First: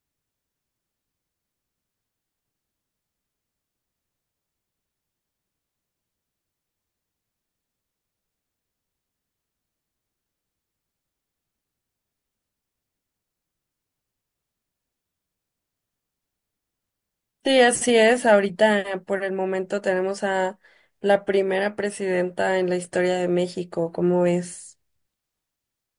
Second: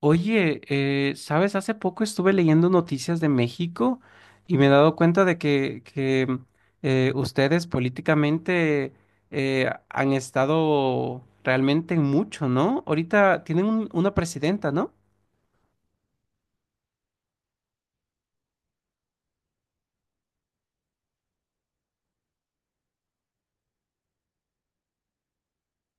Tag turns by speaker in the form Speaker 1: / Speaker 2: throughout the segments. Speaker 1: Oye, ¿sabes? Hace poco estuve leyendo noticias de México y me he dado cuenta de que ustedes políticamente han estado realmente en mucho, ¿no? Ahorita tienen una presidenta, ¿no?
Speaker 2: Sí, así es. Ahorita, por el momento, tenemos a la primera presidenta en la historia de México, ¿cómo es?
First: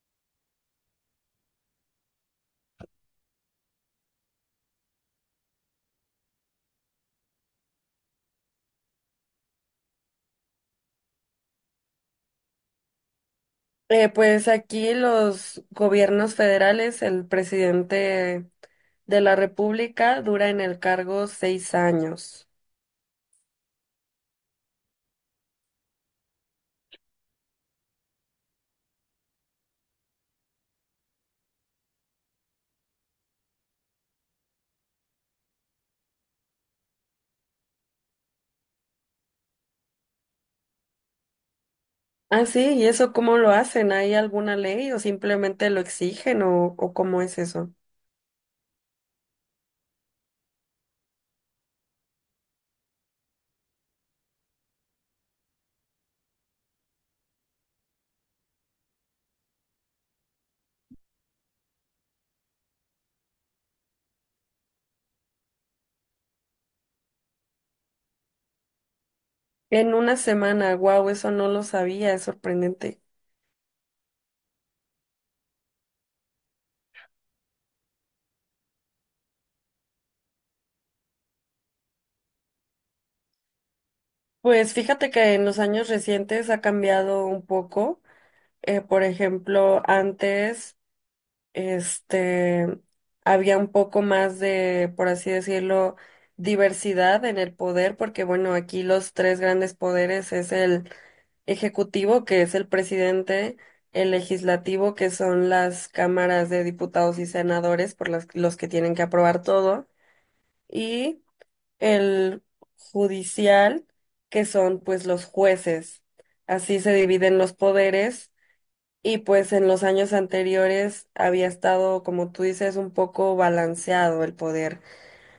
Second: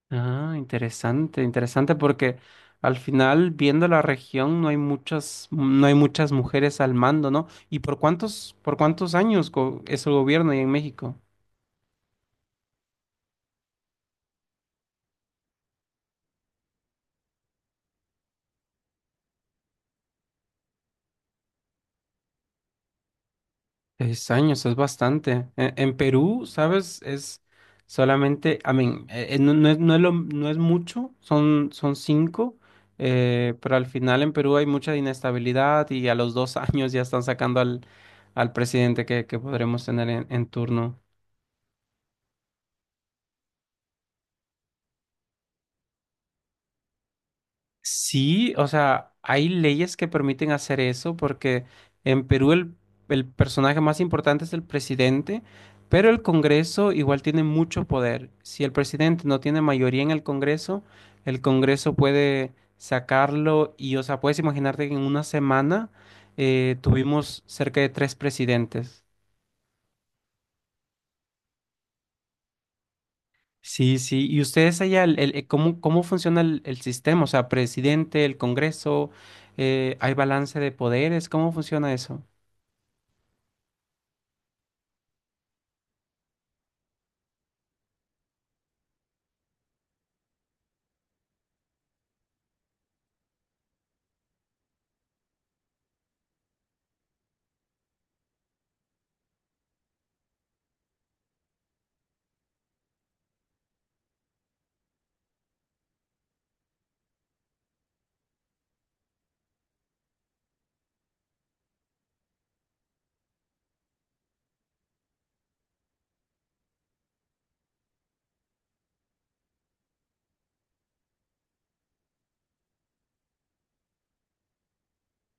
Speaker 1: Ah, interesante, interesante, porque al final, viendo la región, no hay muchas, no hay muchas mujeres al mando, ¿no? ¿Y por cuántos años es el gobierno ahí en México?
Speaker 2: Pues aquí los gobiernos federales, el presidente de la República dura en el cargo 6 años.
Speaker 1: Seis años, es bastante. En Perú, ¿sabes? Es solamente, a mí, no es, no es mucho, son 5, pero al final en Perú hay mucha inestabilidad y a los 2 años ya están sacando al, al presidente que podremos tener en turno.
Speaker 2: Ah, sí, ¿y eso cómo lo hacen? ¿Hay alguna ley o simplemente lo exigen o cómo es eso?
Speaker 1: Sí, o sea, hay leyes que permiten hacer eso porque en Perú el personaje más importante es el presidente, pero el Congreso igual tiene mucho poder. Si el presidente no tiene mayoría en el Congreso puede sacarlo y, o sea, puedes imaginarte que en una semana tuvimos cerca de 3 presidentes.
Speaker 2: En una semana, wow, eso no lo sabía, es sorprendente.
Speaker 1: Sí, sí. ¿Y ustedes allá, el, cómo, cómo funciona el sistema? O sea, presidente, el Congreso, ¿hay balance de poderes? ¿Cómo funciona eso?
Speaker 2: Pues fíjate que en los años recientes ha cambiado un poco. Por ejemplo, antes, este, había un poco más de, por así decirlo, diversidad en el poder, porque bueno, aquí los tres grandes poderes es el ejecutivo, que es el presidente, el legislativo, que son las cámaras de diputados y senadores, por las, los que tienen que aprobar todo, y el judicial, que son pues los jueces. Así se dividen los poderes y pues en los años anteriores había estado, como tú dices, un poco balanceado el poder.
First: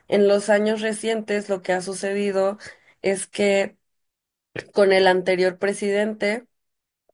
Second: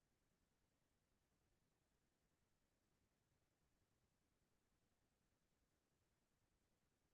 Speaker 2: En los años recientes lo que ha sucedido es que con el anterior presidente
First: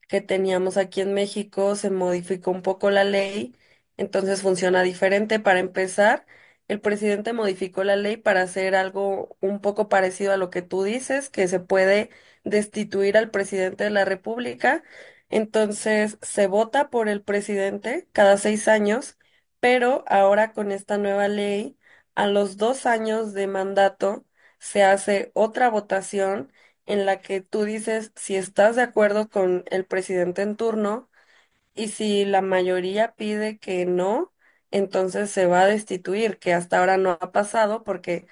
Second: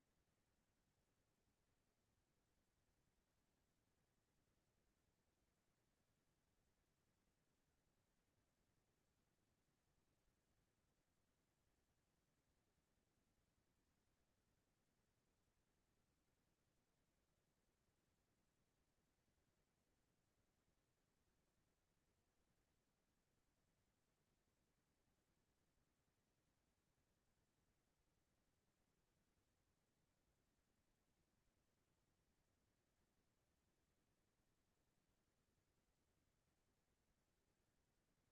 Speaker 2: que teníamos aquí en México, se modificó un poco la ley, entonces funciona diferente. Para empezar, el presidente modificó la ley para hacer algo un poco parecido a lo que tú dices, que se puede destituir al presidente de la República. Entonces, se vota por el presidente cada 6 años, pero ahora con esta nueva ley, a los 2 años de mandato, se hace otra votación en la que tú dices si estás de acuerdo con el presidente en turno y si la mayoría pide que no, entonces se va a destituir, que hasta ahora no ha pasado porque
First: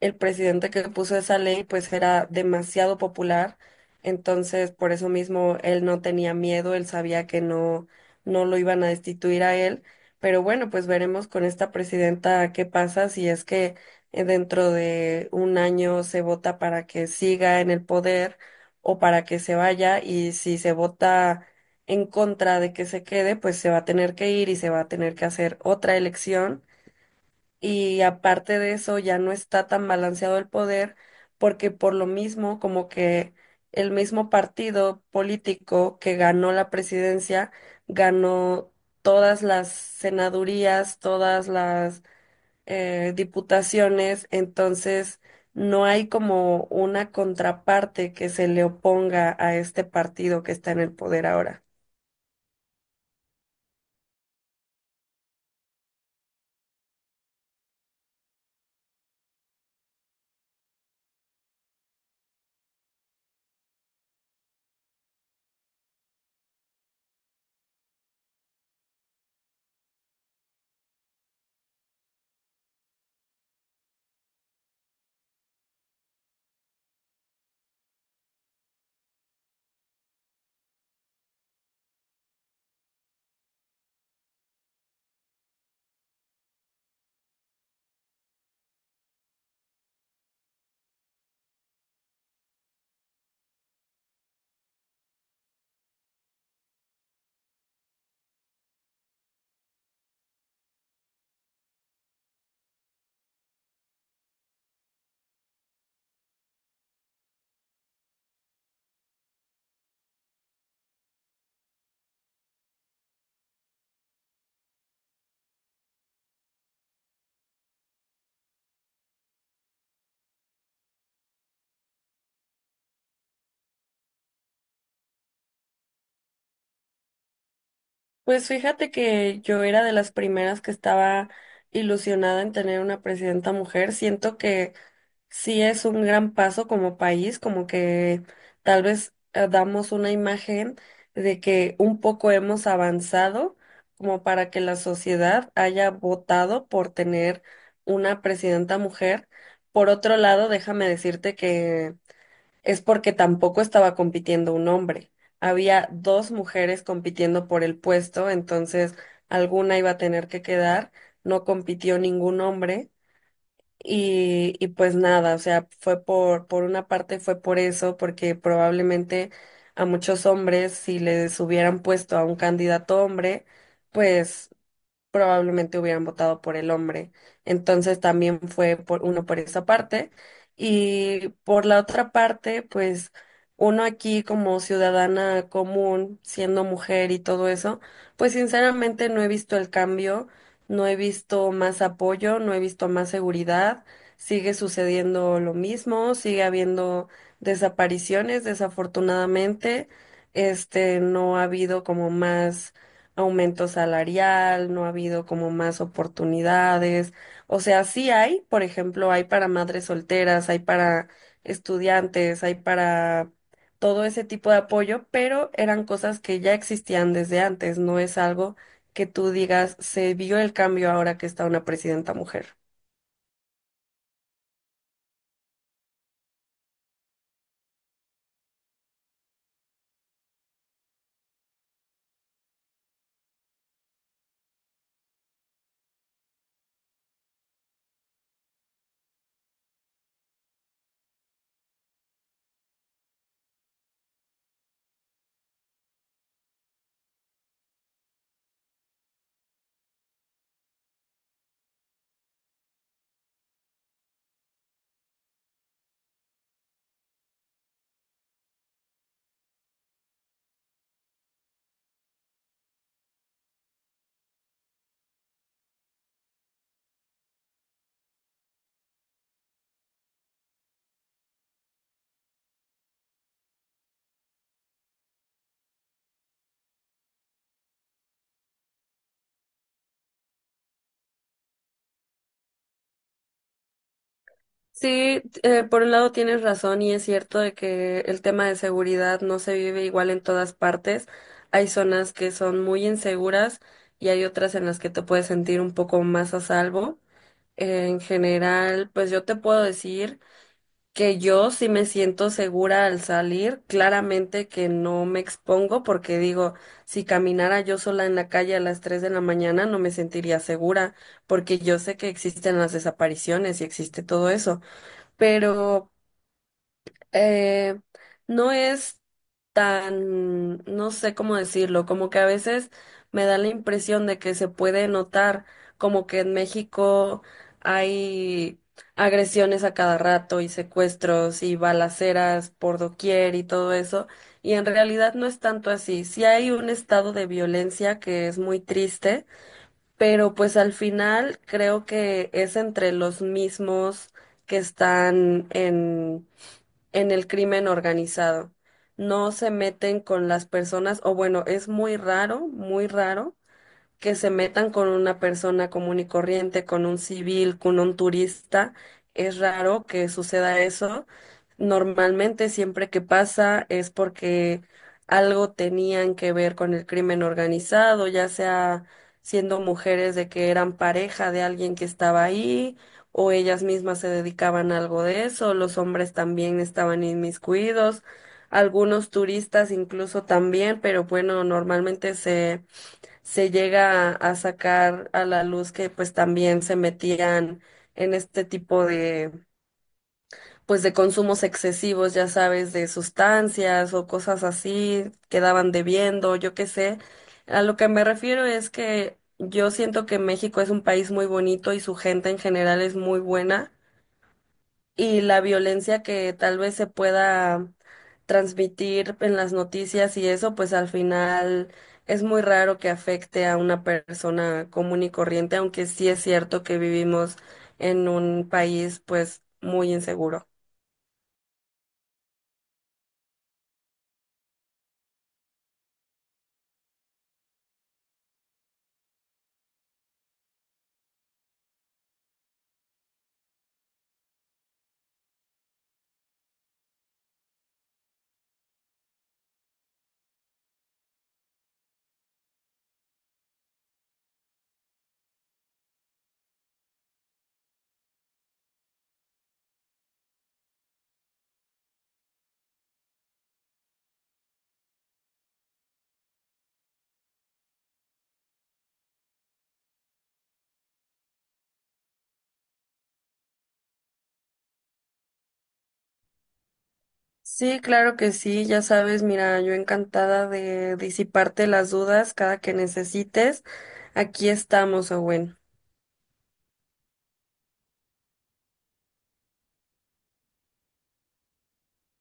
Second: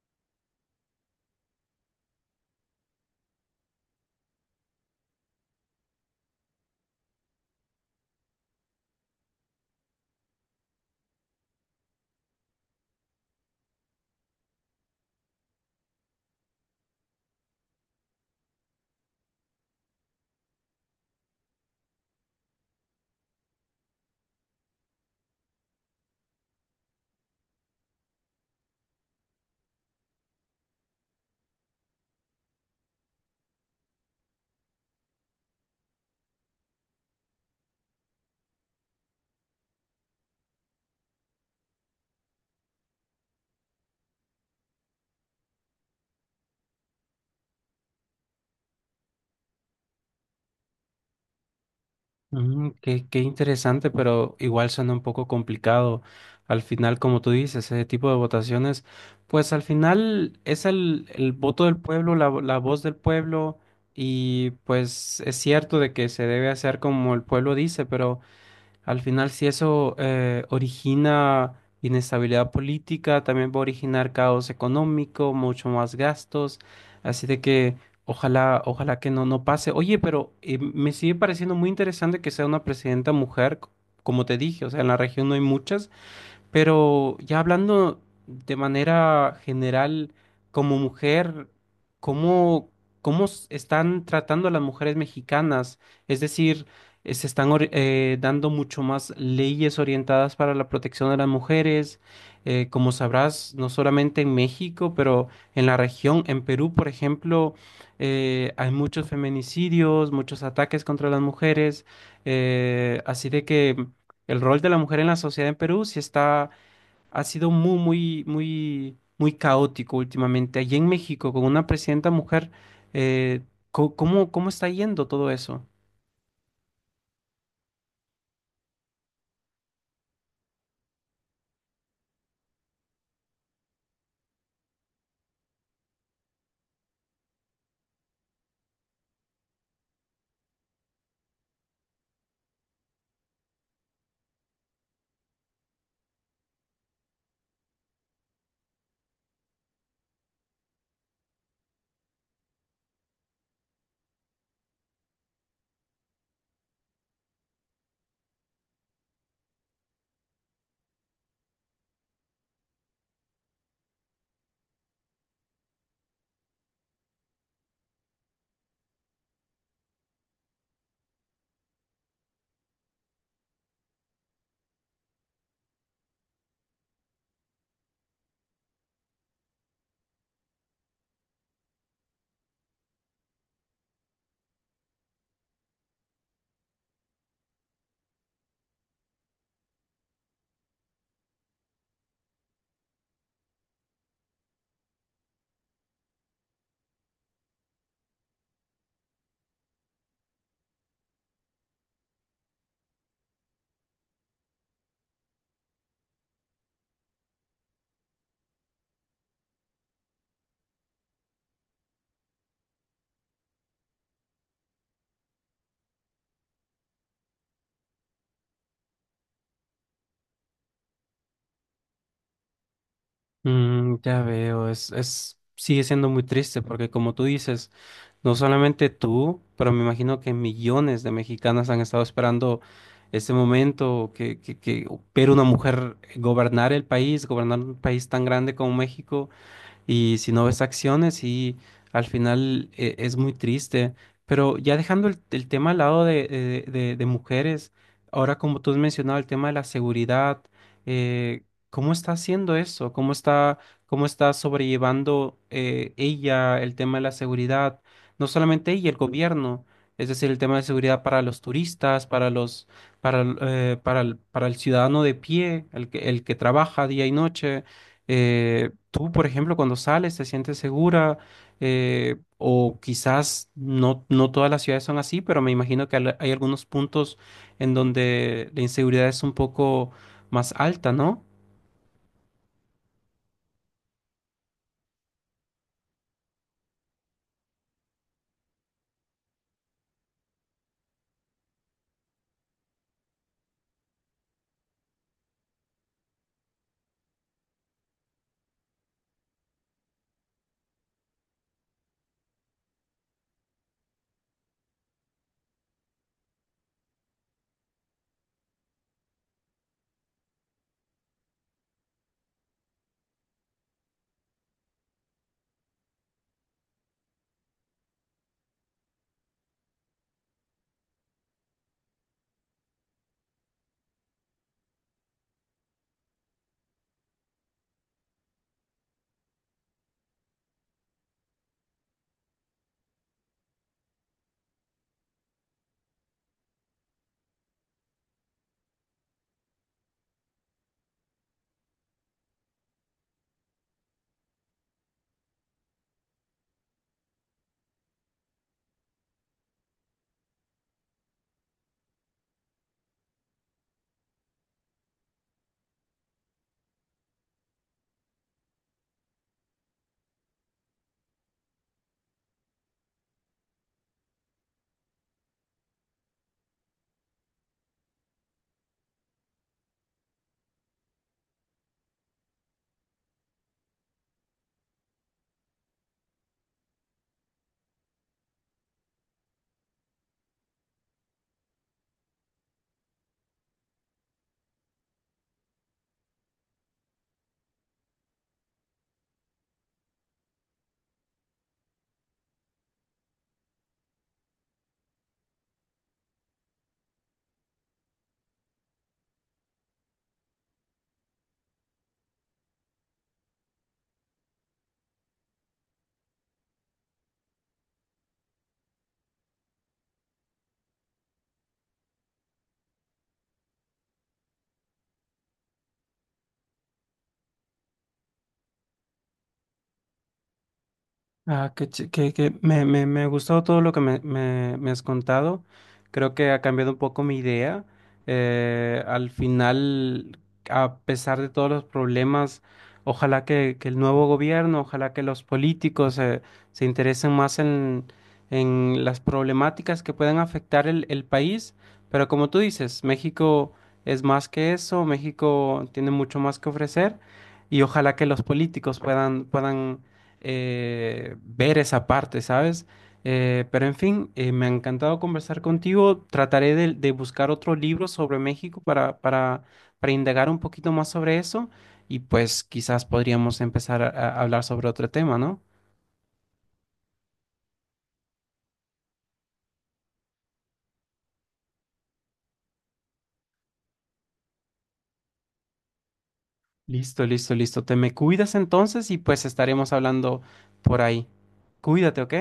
Speaker 2: el presidente que puso esa ley pues era demasiado popular, entonces por eso mismo él no tenía miedo, él sabía que no lo iban a destituir a él, pero bueno, pues veremos con esta presidenta qué pasa si es que dentro de 1 año se vota para que siga en el poder o para que se vaya, y si se vota en contra de que se quede, pues se va a tener que ir y se va a tener que hacer otra elección. Y aparte de eso, ya no está tan balanceado el poder, porque por lo mismo, como que el mismo partido político que ganó la presidencia, ganó todas las senadurías, todas las diputaciones, entonces no hay como una contraparte que se le oponga a este partido que está en el poder ahora.
Speaker 1: Mm, qué, qué interesante, pero igual suena un poco complicado. Al final, como tú dices, ese tipo de votaciones, pues al final es el voto del pueblo, la voz del pueblo, y pues es cierto de que se debe hacer como el pueblo dice, pero... Al final, si eso origina inestabilidad política, también va a originar caos económico, mucho más gastos. Así de que ojalá, ojalá que no, no pase. Oye, pero me sigue pareciendo muy interesante que sea una presidenta mujer, como te dije, o sea, en la región no hay muchas. Pero ya hablando de manera general, como mujer, ¿cómo, están tratando a las mujeres mexicanas? Es decir, se están dando mucho más leyes orientadas para la protección de las mujeres. Como sabrás, no solamente en México, pero en la región, en Perú, por ejemplo, hay muchos feminicidios, muchos ataques contra las mujeres. Así de que el rol de la mujer en la sociedad en Perú sí está ha sido muy, muy, muy, muy caótico últimamente. Allí en México, con una presidenta mujer, eh, ¿cómo, cómo está yendo todo eso?
Speaker 2: Pues fíjate que yo era de las primeras que estaba ilusionada en tener una presidenta mujer. Siento que sí es un gran paso como país, como que tal vez damos una imagen de que un poco hemos avanzado como para que la sociedad haya votado por tener una presidenta mujer. Por otro lado, déjame decirte que es porque tampoco estaba compitiendo un hombre. Había dos mujeres compitiendo por el puesto, entonces alguna iba a tener que quedar, no compitió ningún hombre y pues nada, o sea, fue por una parte fue por eso, porque probablemente a muchos hombres si les hubieran puesto a un candidato hombre, pues probablemente hubieran votado por el hombre. Entonces también fue por uno por esa parte. Y por la otra parte, pues uno aquí como ciudadana común, siendo mujer y todo eso, pues sinceramente no he visto el cambio, no he visto más apoyo, no he visto más seguridad. Sigue sucediendo lo mismo, sigue habiendo desapariciones, desafortunadamente. No ha habido como más aumento salarial, no ha habido como más oportunidades. O sea, sí hay, por ejemplo, hay para madres solteras, hay para estudiantes, hay para todo ese tipo de apoyo, pero eran cosas que ya existían desde antes, no es algo que tú digas, se vio el cambio ahora que está una presidenta mujer.
Speaker 1: Mm, ya veo, es, sigue siendo muy triste porque como tú dices, no solamente tú, pero me imagino que millones de mexicanas han estado esperando este momento que ver una mujer gobernar el país, gobernar un país tan grande como México y si no ves acciones y al final es muy triste. Pero ya dejando el tema al lado de mujeres, ahora como tú has mencionado el tema de la seguridad, eh, ¿cómo está haciendo eso? Cómo está sobrellevando ella el tema de la seguridad? No solamente ella, el gobierno, es decir, el tema de seguridad para los turistas, para para el ciudadano de pie, el que trabaja día y noche. Tú, por ejemplo, cuando sales te sientes segura. O quizás no, no todas las ciudades son así, pero me imagino que hay algunos puntos en donde la inseguridad es un poco más alta, ¿no?
Speaker 2: Sí, por un lado tienes razón y es cierto de que el tema de seguridad no se vive igual en todas partes. Hay zonas que son muy inseguras y hay otras en las que te puedes sentir un poco más a salvo. En general, pues yo te puedo decir que yo sí me siento segura al salir. Claramente que no me expongo porque digo, si caminara yo sola en la calle a las 3 de la mañana no me sentiría segura porque yo sé que existen las desapariciones y existe todo eso, pero eh, no es tan, no sé cómo decirlo, como que a veces me da la impresión de que se puede notar como que en México hay agresiones a cada rato y secuestros y balaceras por doquier y todo eso, y en realidad no es tanto así. Sí hay un estado de violencia que es muy triste, pero pues al final creo que es entre los mismos que están en el crimen organizado. No se meten con las personas, o bueno, es muy raro que se metan con una persona común y corriente, con un civil, con un turista. Es raro que suceda eso. Normalmente siempre que pasa es porque algo tenían que ver con el crimen organizado, ya sea siendo mujeres de que eran pareja de alguien que estaba ahí, o ellas mismas se dedicaban a algo de eso, los hombres también estaban inmiscuidos, algunos turistas incluso también, pero bueno, normalmente se llega a sacar a la luz que pues también se metían en este tipo de pues de consumos excesivos, ya sabes, de sustancias o cosas así, quedaban debiendo, yo qué sé. A lo que me refiero es que yo siento que México es un país muy bonito y su gente en general es muy buena, y la violencia que tal vez se pueda transmitir en las noticias y eso, pues al final es muy raro que afecte a una persona común y corriente, aunque sí es cierto que vivimos en un país pues muy inseguro.
Speaker 1: Ah, que, me, me ha gustado todo lo que me, me has contado. Creo que ha cambiado un poco mi idea. Al final, a pesar de todos los problemas, ojalá que el nuevo gobierno, ojalá que los políticos se interesen más en las problemáticas que puedan afectar el país. Pero como tú dices, México es más que eso, México tiene mucho más que ofrecer y ojalá que los políticos puedan, puedan ver esa parte, ¿sabes? Pero en fin, me ha encantado conversar contigo. Trataré de buscar otro libro sobre México para indagar un poquito más sobre eso y pues quizás podríamos empezar a hablar sobre otro tema, ¿no?
Speaker 2: Sí, claro que sí, ya sabes, mira, yo encantada de disiparte las dudas cada que necesites. Aquí estamos, Owen.
Speaker 1: Listo, listo, listo. Te me cuidas entonces y pues estaremos hablando por ahí. Cuídate, ¿ok?